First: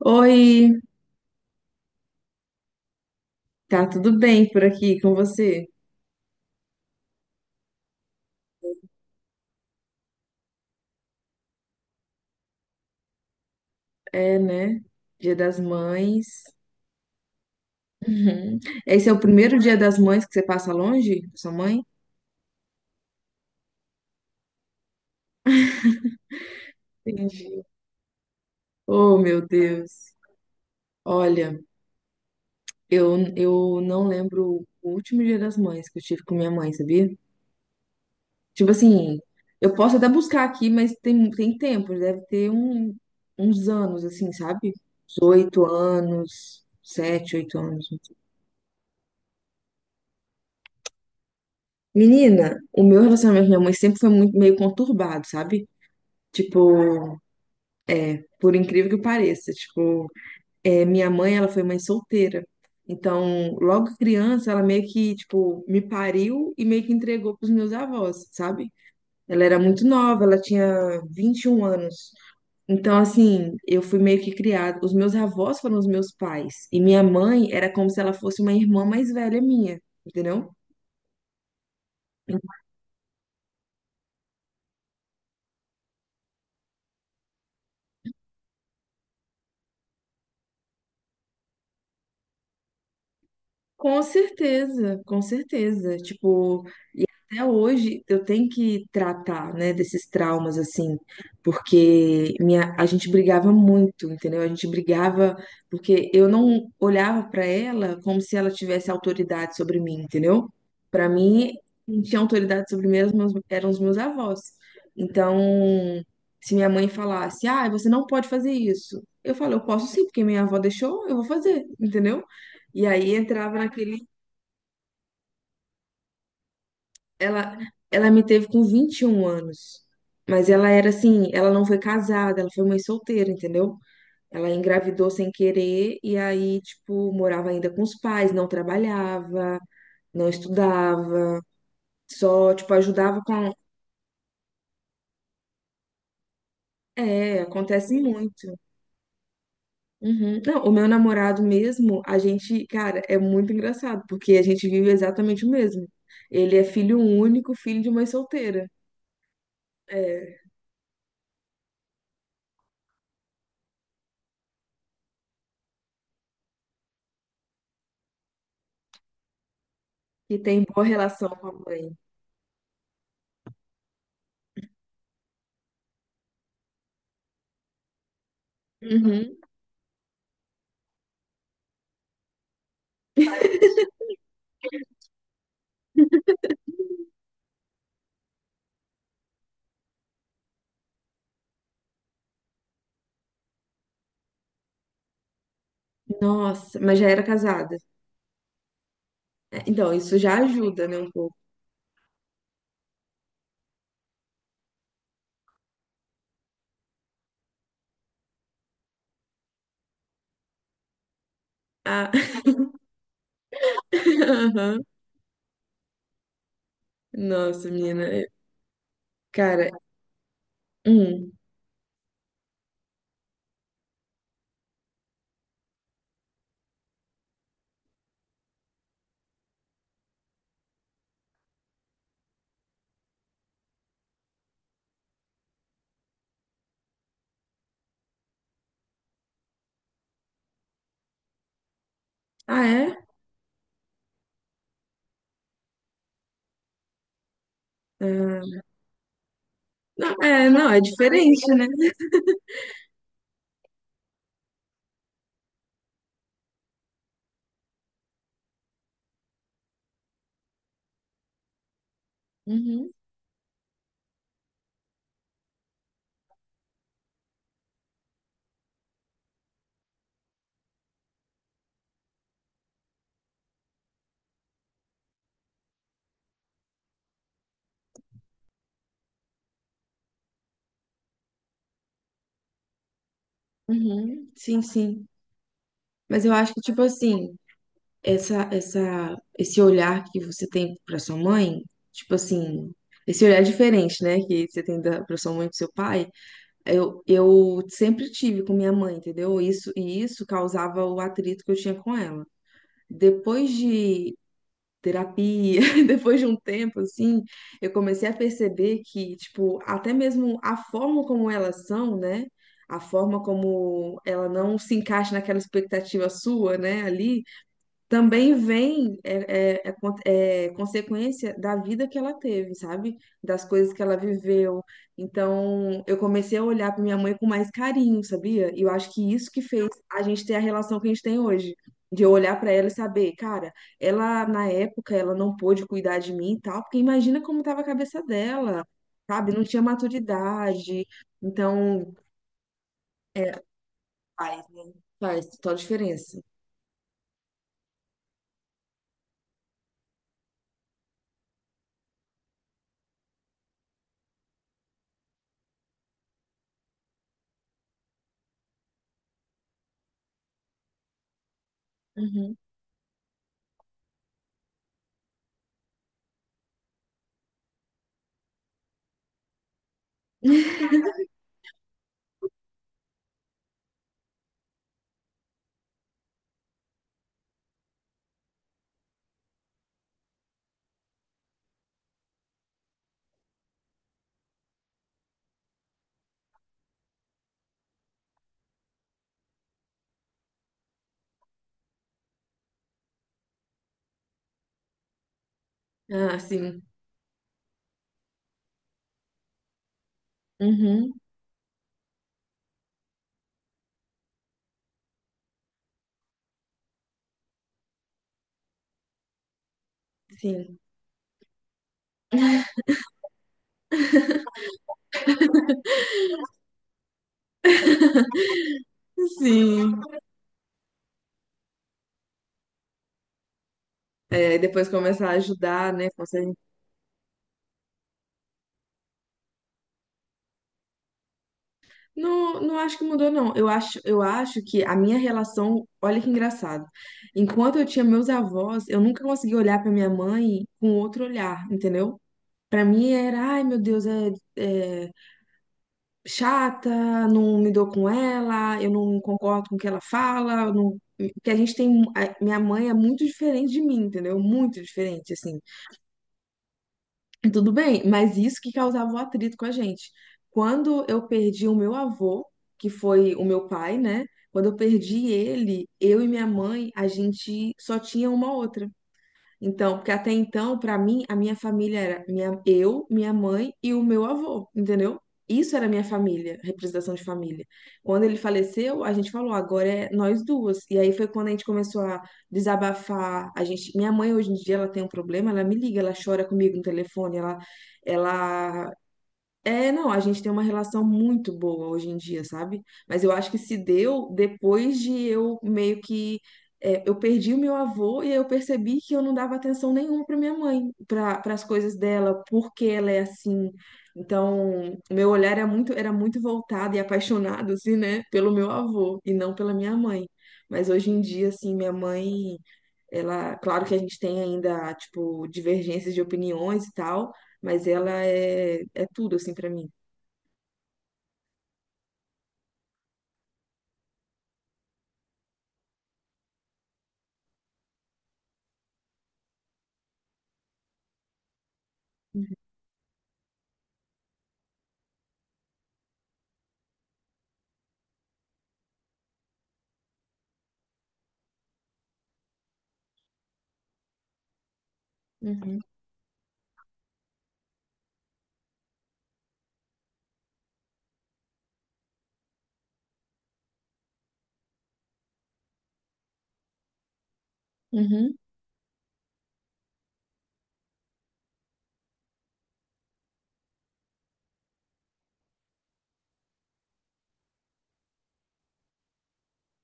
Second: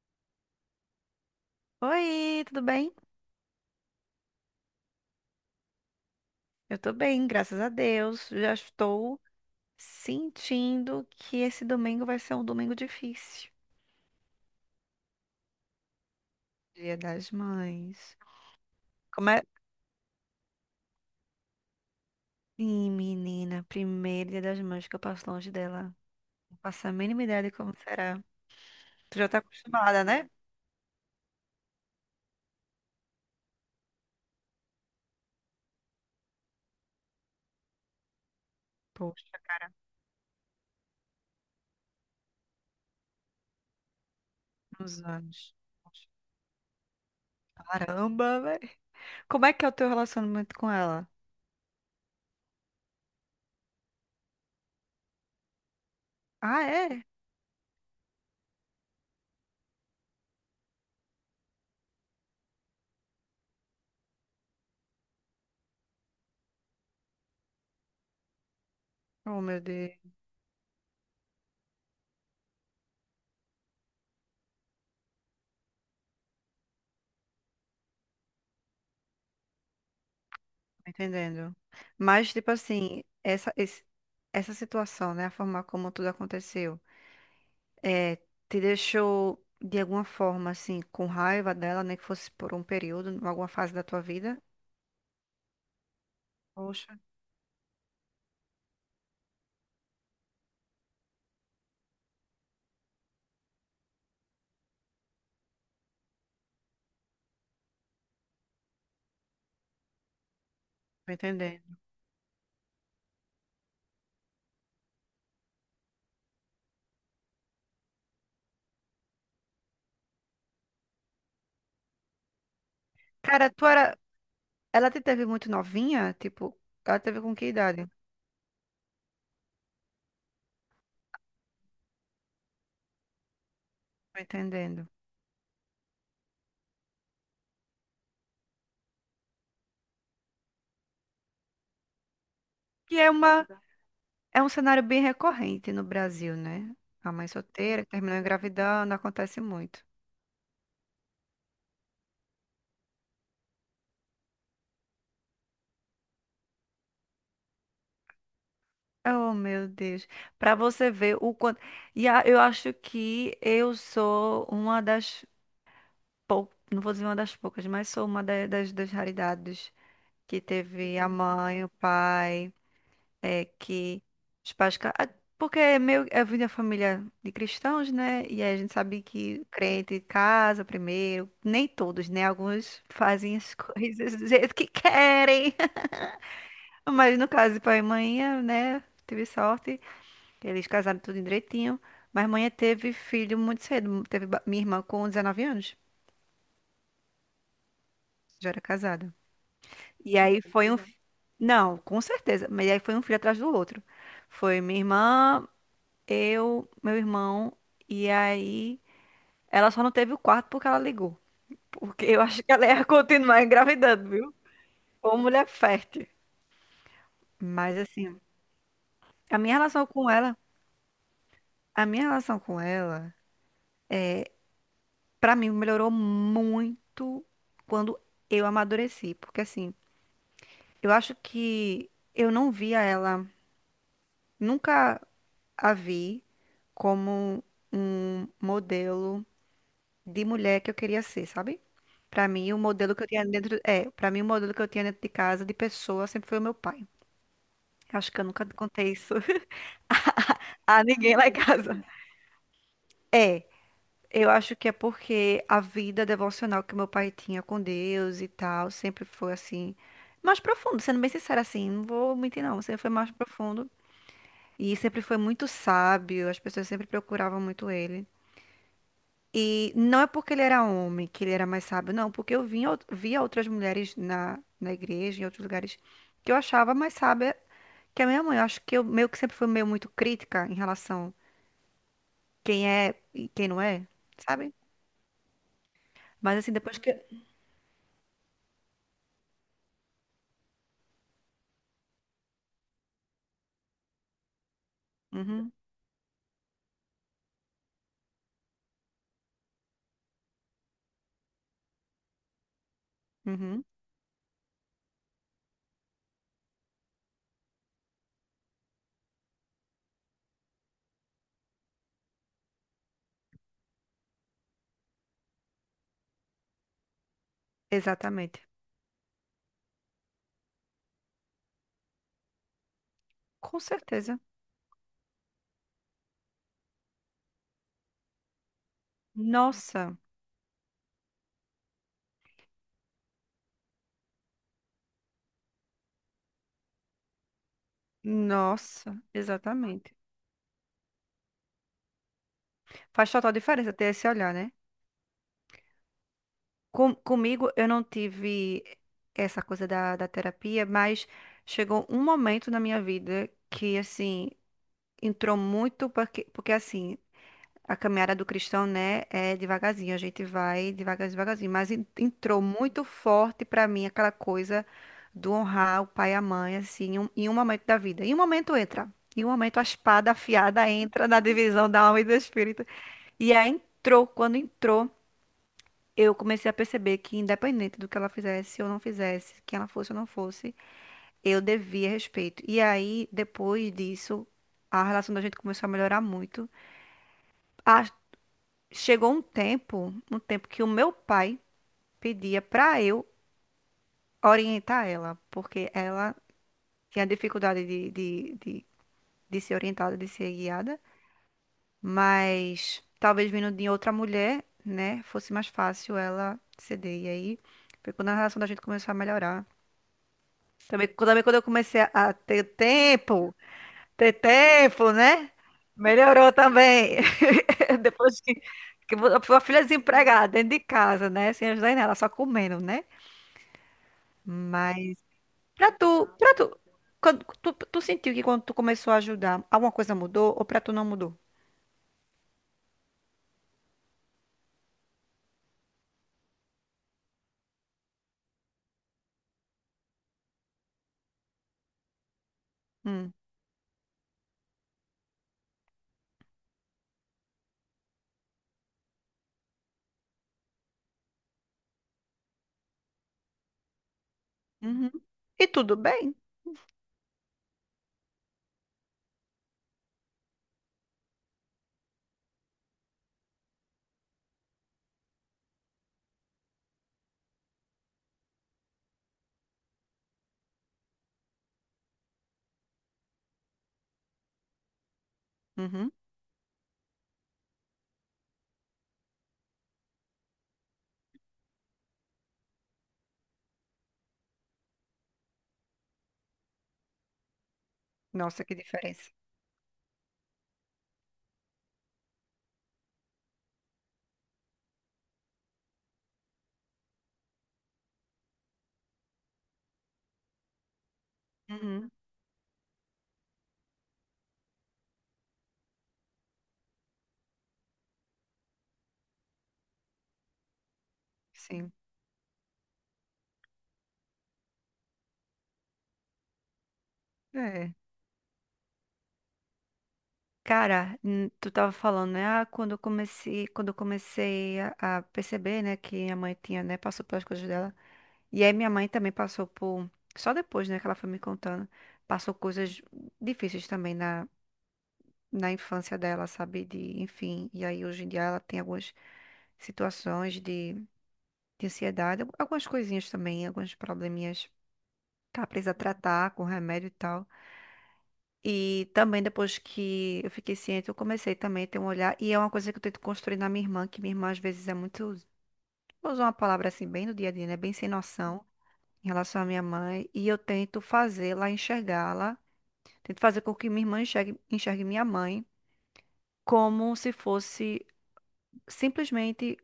Oi, Oi, tudo bem? tá tudo bem por aqui com você? Eu tô bem, graças a Deus. Já estou sentindo que esse domingo vai ser um domingo difícil. É, né? Dia das Mães. Dia das Mães. Uhum. Esse é o Como é? primeiro dia das mães que você passa longe da sua mãe? Sim, menina, primeiro dia das mães que eu passo longe dela. Não faço a mínima ideia de Entendi. como será. Tu Oh, já tá meu acostumada, Deus. né? Olha, eu não lembro o último dia das mães que eu tive com minha mãe, sabia? Tipo assim, Poxa, eu posso até buscar aqui, mas tem tempo, deve ter um, uns anos, assim, sabe? uns Uns anos. 8 anos, 7, 8 anos. Caramba, velho. Como é que é o teu relacionamento com ela? Menina, o meu relacionamento com minha mãe sempre foi muito meio conturbado, sabe? Ah, é? Tipo, por incrível que pareça, tipo, minha mãe, ela foi mãe solteira. Então, logo criança, ela meio que, tipo, me pariu e meio que entregou pros meus avós, sabe? Oh, Ela era meu muito Deus. nova, ela tinha 21 anos. Então, assim, eu fui meio que criada. Os meus avós foram os meus pais. E minha mãe era como se ela fosse uma irmã mais velha minha, entendeu? Entendendo. Mas, Então, tipo assim, essa situação, né? A forma como tudo aconteceu, é, te deixou de alguma forma, assim, com raiva dela, nem que fosse por um período, em alguma fase da tua com vida? certeza, com certeza. Tipo, Poxa, até hoje eu tenho que tratar, né, desses traumas assim, porque a gente brigava muito, entendeu? A gente brigava porque eu não olhava pra ela como se ela tivesse autoridade sobre mim, entendeu? Pra tô mim, entendendo. quem tinha autoridade sobre mim eram os meus avós. Então, se minha mãe falasse, ah, você não pode fazer isso, eu falo, eu posso sim, porque minha avó deixou, eu vou fazer, entendeu? E aí Cara, entrava tu era. naquele. Ela te teve muito novinha? Tipo, ela teve com que Ela, idade? ela me teve com 21 anos. Mas ela era assim, ela não foi casada, ela foi mãe solteira, entendeu? Tô Ela entendendo. engravidou sem querer e aí, tipo, morava ainda com os pais, não trabalhava, não estudava, só, tipo, Que é ajudava uma, com. é um cenário bem recorrente no Brasil, né? A mãe É, solteira que acontece terminou muito. engravidando, acontece muito. Uhum. Não, o meu namorado mesmo, a gente, cara, é muito engraçado, porque a gente vive exatamente o mesmo. Ele é filho único, filho de mãe solteira. Oh, meu Deus. É, Para você ver o quanto. Eu acho que eu sou uma das poucas, não vou dizer uma das poucas, mas sou das raridades e que tem boa teve a relação com a mãe, o mãe. pai, é que os pais. Ca- ah, porque é meio, eu vim da família de cristãos, né? E aí a gente sabe Uhum. que crente casa primeiro. Nem todos, né? Alguns fazem as coisas do jeito que querem. Mas no caso de pai e mãe, né? Tive sorte. Eles casaram tudo direitinho, mas mãe teve filho muito cedo. Minha irmã com 19 anos, Nossa, mas já era casada. já era casada. É, então, isso E já aí foi um. ajuda, né, um pouco. Não, com certeza, mas aí foi um filho atrás do outro. Foi minha irmã, eu, meu irmão, e aí ela só não teve o quarto porque ela ligou. Porque Ah, eu acho que ela ia continuar engravidando, viu? aham. Ou mulher fértil. Nossa, Mas menina. assim, a minha Cara, relação com ela, hum. a minha relação com ela, pra mim melhorou muito quando eu amadureci, porque assim. Eu acho que eu não via ela, nunca a vi como um modelo de mulher que eu queria ser, sabe? Pra mim, o Ah, modelo é? que eu tinha dentro, é, para mim o modelo que eu tinha dentro de casa de pessoa sempre foi o meu pai. Acho que eu nunca Ah, contei isso não, é, não, é a ninguém lá em diferente, né? casa. É, eu acho que é porque a vida devocional que meu pai tinha com Deus e tal, sempre foi assim, mais profundo, sendo bem sincera assim, não vou mentir não, sempre foi Uhum, mais profundo. E sempre foi muito sábio, as pessoas sempre procuravam muito ele. E não é porque ele era homem que ele era mais sábio, não, porque eu vinha, via outras mulheres na igreja, em outros lugares, que eu achava mais sábia que a minha mãe. Eu acho que eu meio que sempre fui meio muito crítica em relação quem é e quem não é, uhum, sabe? sim, sim. Mas eu Mas assim, acho que, depois tipo que. assim, esse olhar que você tem pra sua mãe, tipo assim, esse olhar diferente, né, que você tem da, pra sua mãe e Uhum, pro seu pai, eu sempre tive com minha mãe, entendeu? Isso, e isso causava o atrito que eu tinha com ela. Depois uhum, de terapia, depois de um tempo assim, eu comecei a perceber que, tipo, até mesmo a forma como elas são, né? A forma como ela não se encaixa naquela expectativa sua, né, ali, também exatamente. vem é consequência da vida que ela teve, sabe? Das Com coisas que ela certeza. viveu. Então, eu comecei a olhar para minha mãe com mais carinho, sabia? E eu acho que isso que fez Nossa, a gente ter a relação que a gente tem hoje. De eu olhar para ela e saber, cara, ela na época ela não pôde cuidar de mim e tal, porque imagina como tava a cabeça dela, nossa, sabe? Não tinha exatamente. maturidade. Então, Faz é, total diferença ter esse olhar, faz, né? né? Faz total diferença. Com- comigo, eu não tive essa coisa da terapia, mas chegou um momento na minha vida que, assim, entrou muito, porque assim, a caminhada do cristão, né, é devagarzinho, a gente vai devagar, devagarzinho, mas Uhum. entrou muito forte pra mim aquela coisa do honrar o pai e a mãe, assim, em um momento da vida. Em um momento entra, em um momento a espada afiada entra na divisão da alma e do espírito. E aí entrou, quando entrou eu comecei a perceber que, independente do que ela fizesse ou não fizesse, quem ela fosse ou não fosse, eu devia respeito. E aí, depois disso, a relação da gente começou a melhorar muito. Ah, chegou um tempo que o meu pai pedia pra eu orientar ela, porque ela Ah, sim. tinha dificuldade de ser orientada, de ser guiada, Uhum, mas talvez vindo de outra mulher, né, fosse mais fácil ela ceder. E aí, foi quando a relação da gente começou a melhorar. sim. Também, também quando eu comecei a ter tempo, né? Melhorou também. Depois que a filha Sim. desempregada dentro de casa, né? Sem ajudar em nada, só comendo, né? É, e depois Mas começar a ajudar, né? Consegue... pra tu, quando, tu sentiu que quando tu começou a ajudar, alguma coisa mudou ou pra tu não mudou? Não, não acho que mudou, não. Eu acho que a minha relação, olha que engraçado. Enquanto eu tinha meus avós, eu nunca consegui olhar pra minha mãe com outro olhar, entendeu? Pra mim Hum. era, ai meu Deus, é, chata, não me dou com ela, eu não concordo com o que ela fala, eu não... porque a gente tem. Minha mãe é muito diferente de mim, entendeu? Muito Uhum. diferente, assim. E tudo bem? E tudo bem, mas isso que causava o atrito com a gente. Quando eu perdi o meu avô, que foi o meu pai, né? Quando eu perdi ele, eu e minha mãe, a gente só tinha uma outra. Então, porque até então, pra mim, a minha família era minha, eu, minha mãe e o meu avô, entendeu? Isso era minha Uhum. família, representação de família. Quando ele faleceu, a gente falou, agora é nós duas. E aí foi quando a gente começou a desabafar. A gente, minha mãe hoje em dia ela tem um problema, ela me liga, ela chora comigo no telefone, ela, Nossa, que ela diferença. é, não, a gente tem uma relação muito boa hoje em dia, sabe? Mas eu acho que se deu depois de eu meio que. É, eu perdi o meu avô e aí eu percebi que eu não dava atenção nenhuma para minha mãe, para as coisas Uhum. dela, porque ela é assim. Então, meu olhar era muito voltado e apaixonado, assim, né, pelo meu avô e não pela minha mãe. Mas hoje em dia, assim, minha Sim. mãe. Ela, claro que a gente tem ainda, tipo, divergências de opiniões e tal, mas É. ela é tudo, assim, pra mim. Cara, tu tava falando, né? Ah, quando eu comecei a perceber, né, que minha mãe tinha, né, passou pelas coisas dela. E aí minha mãe também passou por, só depois, né, que ela foi me contando, passou coisas difíceis também na infância dela, sabe? De, enfim, e aí hoje em dia ela tem algumas situações de ansiedade, algumas coisinhas também, alguns probleminhas que ela Uhum, precisa tratar com remédio e tal. E também depois que eu fiquei ciente, eu comecei também a ter um olhar. E é uma coisa que eu tento construir na minha irmã, que minha irmã às vezes é muito, vou usar uma palavra assim, bem no dia a dia, né? Bem sem uhum, noção em relação à minha mãe. E eu tento fazê-la enxergá-la, tento fazer com que minha irmã enxergue, enxergue minha mãe como se fosse simplesmente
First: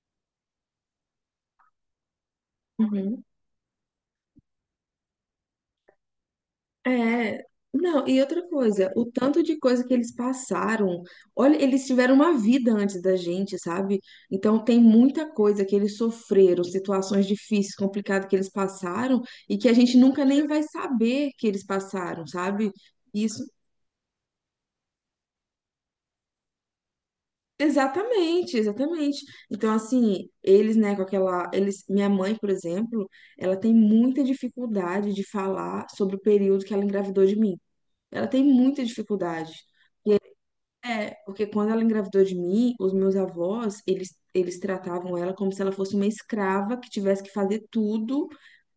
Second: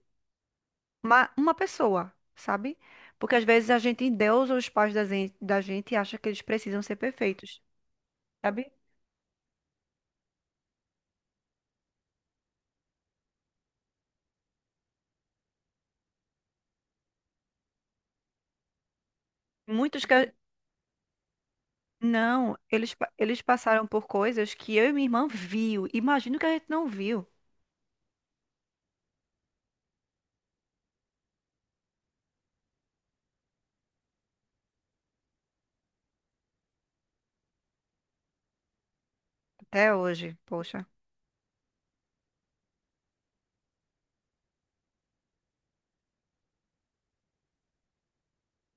uma pessoa, sabe? uhum. Porque às vezes a gente endeusa os pais da gente e acha que eles precisam ser É, perfeitos, não, e outra sabe? coisa, o tanto de coisa que eles passaram, olha, eles tiveram uma vida antes da gente, sabe? Então tem muita coisa que eles sofreram, situações difíceis, complicadas que eles passaram e que a gente Muitos nunca que nem vai saber que eles passaram, Não, sabe? Eles Isso. passaram por coisas que eu e minha irmã viu. Imagino que a gente não viu Exatamente, exatamente. Então, assim, eles, né, com aquela, eles, minha mãe, por exemplo, ela tem muita dificuldade de falar sobre o período que ela engravidou de mim. Ela tem muita dificuldade. até hoje, poxa. É, porque quando ela engravidou de mim, os meus avós, eles tratavam ela como se ela fosse uma escrava que tivesse que fazer tudo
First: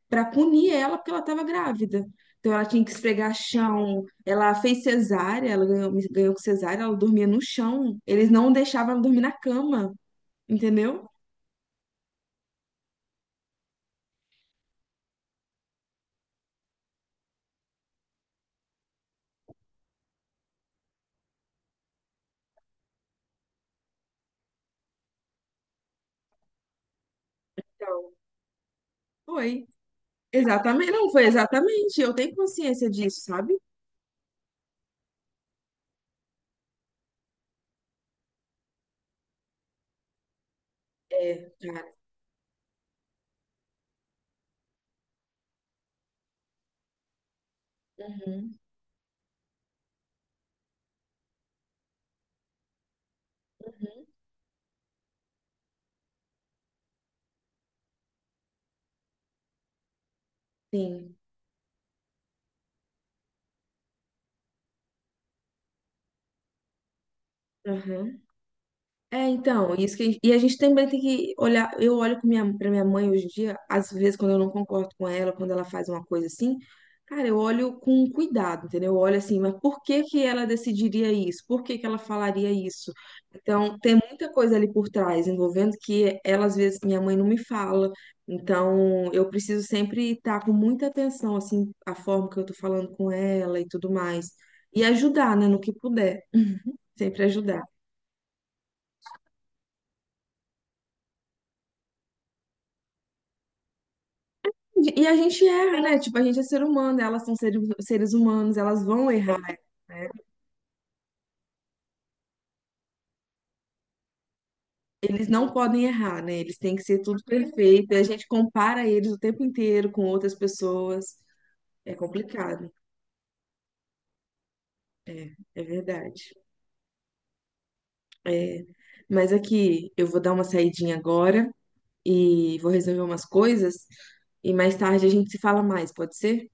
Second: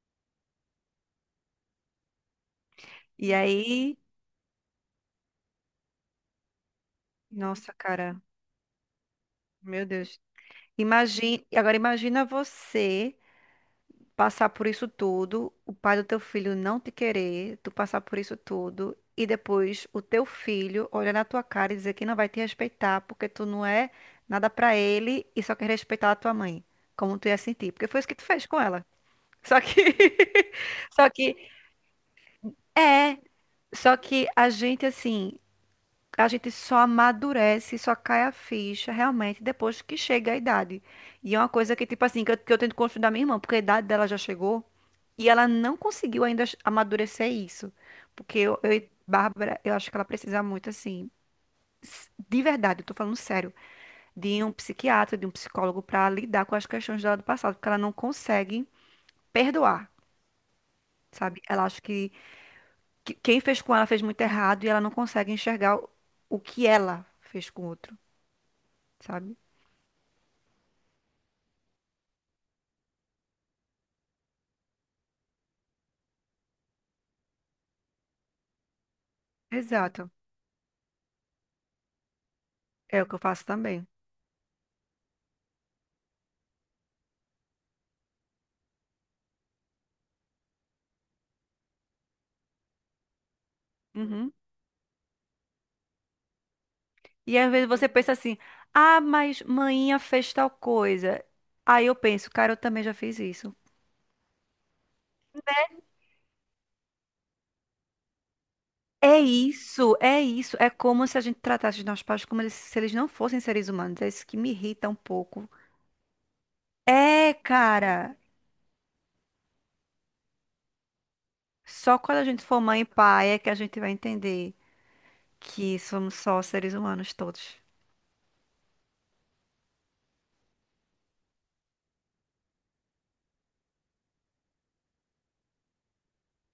para punir ela porque ela estava grávida. Então ela tinha que E esfregar aí, chão, ela fez cesárea, ela ganhou com cesárea, ela dormia no nossa, chão. cara, Eles não deixavam ela dormir na meu cama, Deus. entendeu? Imagina, agora imagina você passar por isso tudo, o pai do teu filho não te querer, tu passar por isso tudo e depois o teu filho olhar na tua cara e dizer que não vai te respeitar porque tu não é nada pra ele e só quer respeitar a tua mãe. Como tu ia sentir? Porque foi isso Então, que tu fez com ela. Só foi. que Exatamente, Só não, foi que exatamente. Eu tenho consciência É, disso, sabe? só que a gente, assim, a gente só amadurece, só cai a ficha realmente depois que chega a idade. E é uma É, coisa cara. que, tipo assim, que eu tento construir da minha irmã, porque a idade dela já chegou e ela não conseguiu ainda amadurecer isso. Porque Uhum, eu e Bárbara, eu acho que ela precisa muito, assim, de verdade, eu tô falando sério, de um psiquiatra, de um psicólogo pra lidar com as questões dela do passado, porque ela não consegue perdoar, sim. sabe? Ela acha que. Quem fez com ela fez muito errado e ela não consegue enxergar o que ela fez com o outro, Aham. É, sabe? então, isso que, e a gente também tem que olhar. Eu olho pra minha mãe hoje em dia, às vezes, quando eu não concordo com ela, quando ela faz uma coisa assim, cara, eu olho com cuidado, entendeu? Eu olho assim, mas por que Exato. que ela decidiria isso? Por que que ela falaria isso? É o que eu faço Então, também. tem muita coisa ali por trás, envolvendo que ela, às vezes, minha mãe não me fala. Então, eu preciso sempre estar com muita atenção, assim, a forma que eu tô falando com ela e tudo mais. Uhum. E ajudar, né, no que puder. Sempre E às ajudar. vezes você pensa assim: ah, mas mainha fez tal coisa. Aí eu penso, cara, eu também já fiz isso. E a gente erra, né? Tipo, a gente é ser humano, elas são seres humanos, elas vão É errar. isso, Né? é isso. É como se a gente tratasse os nossos pais como se eles não fossem seres humanos. É isso que me irrita um Eles pouco. não podem errar, né? Eles têm que ser tudo É, perfeito. E a cara. gente compara eles o tempo inteiro com outras pessoas. É Só quando a gente for complicado. mãe e pai é que a gente vai entender É, é que somos verdade. só seres humanos todos. É. Mas aqui, eu vou dar uma saidinha agora e vou resolver umas coisas. E mais tarde a gente se fala mais, pode ser?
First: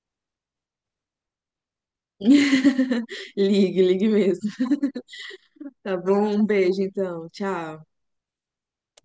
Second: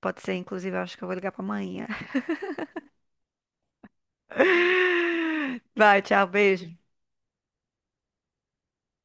Pode ser, inclusive, eu acho que eu vou ligar pra amanhã. Ligue, ligue mesmo. Tá Vai, tchau, bom? Um beijo. beijo, então. Tchau.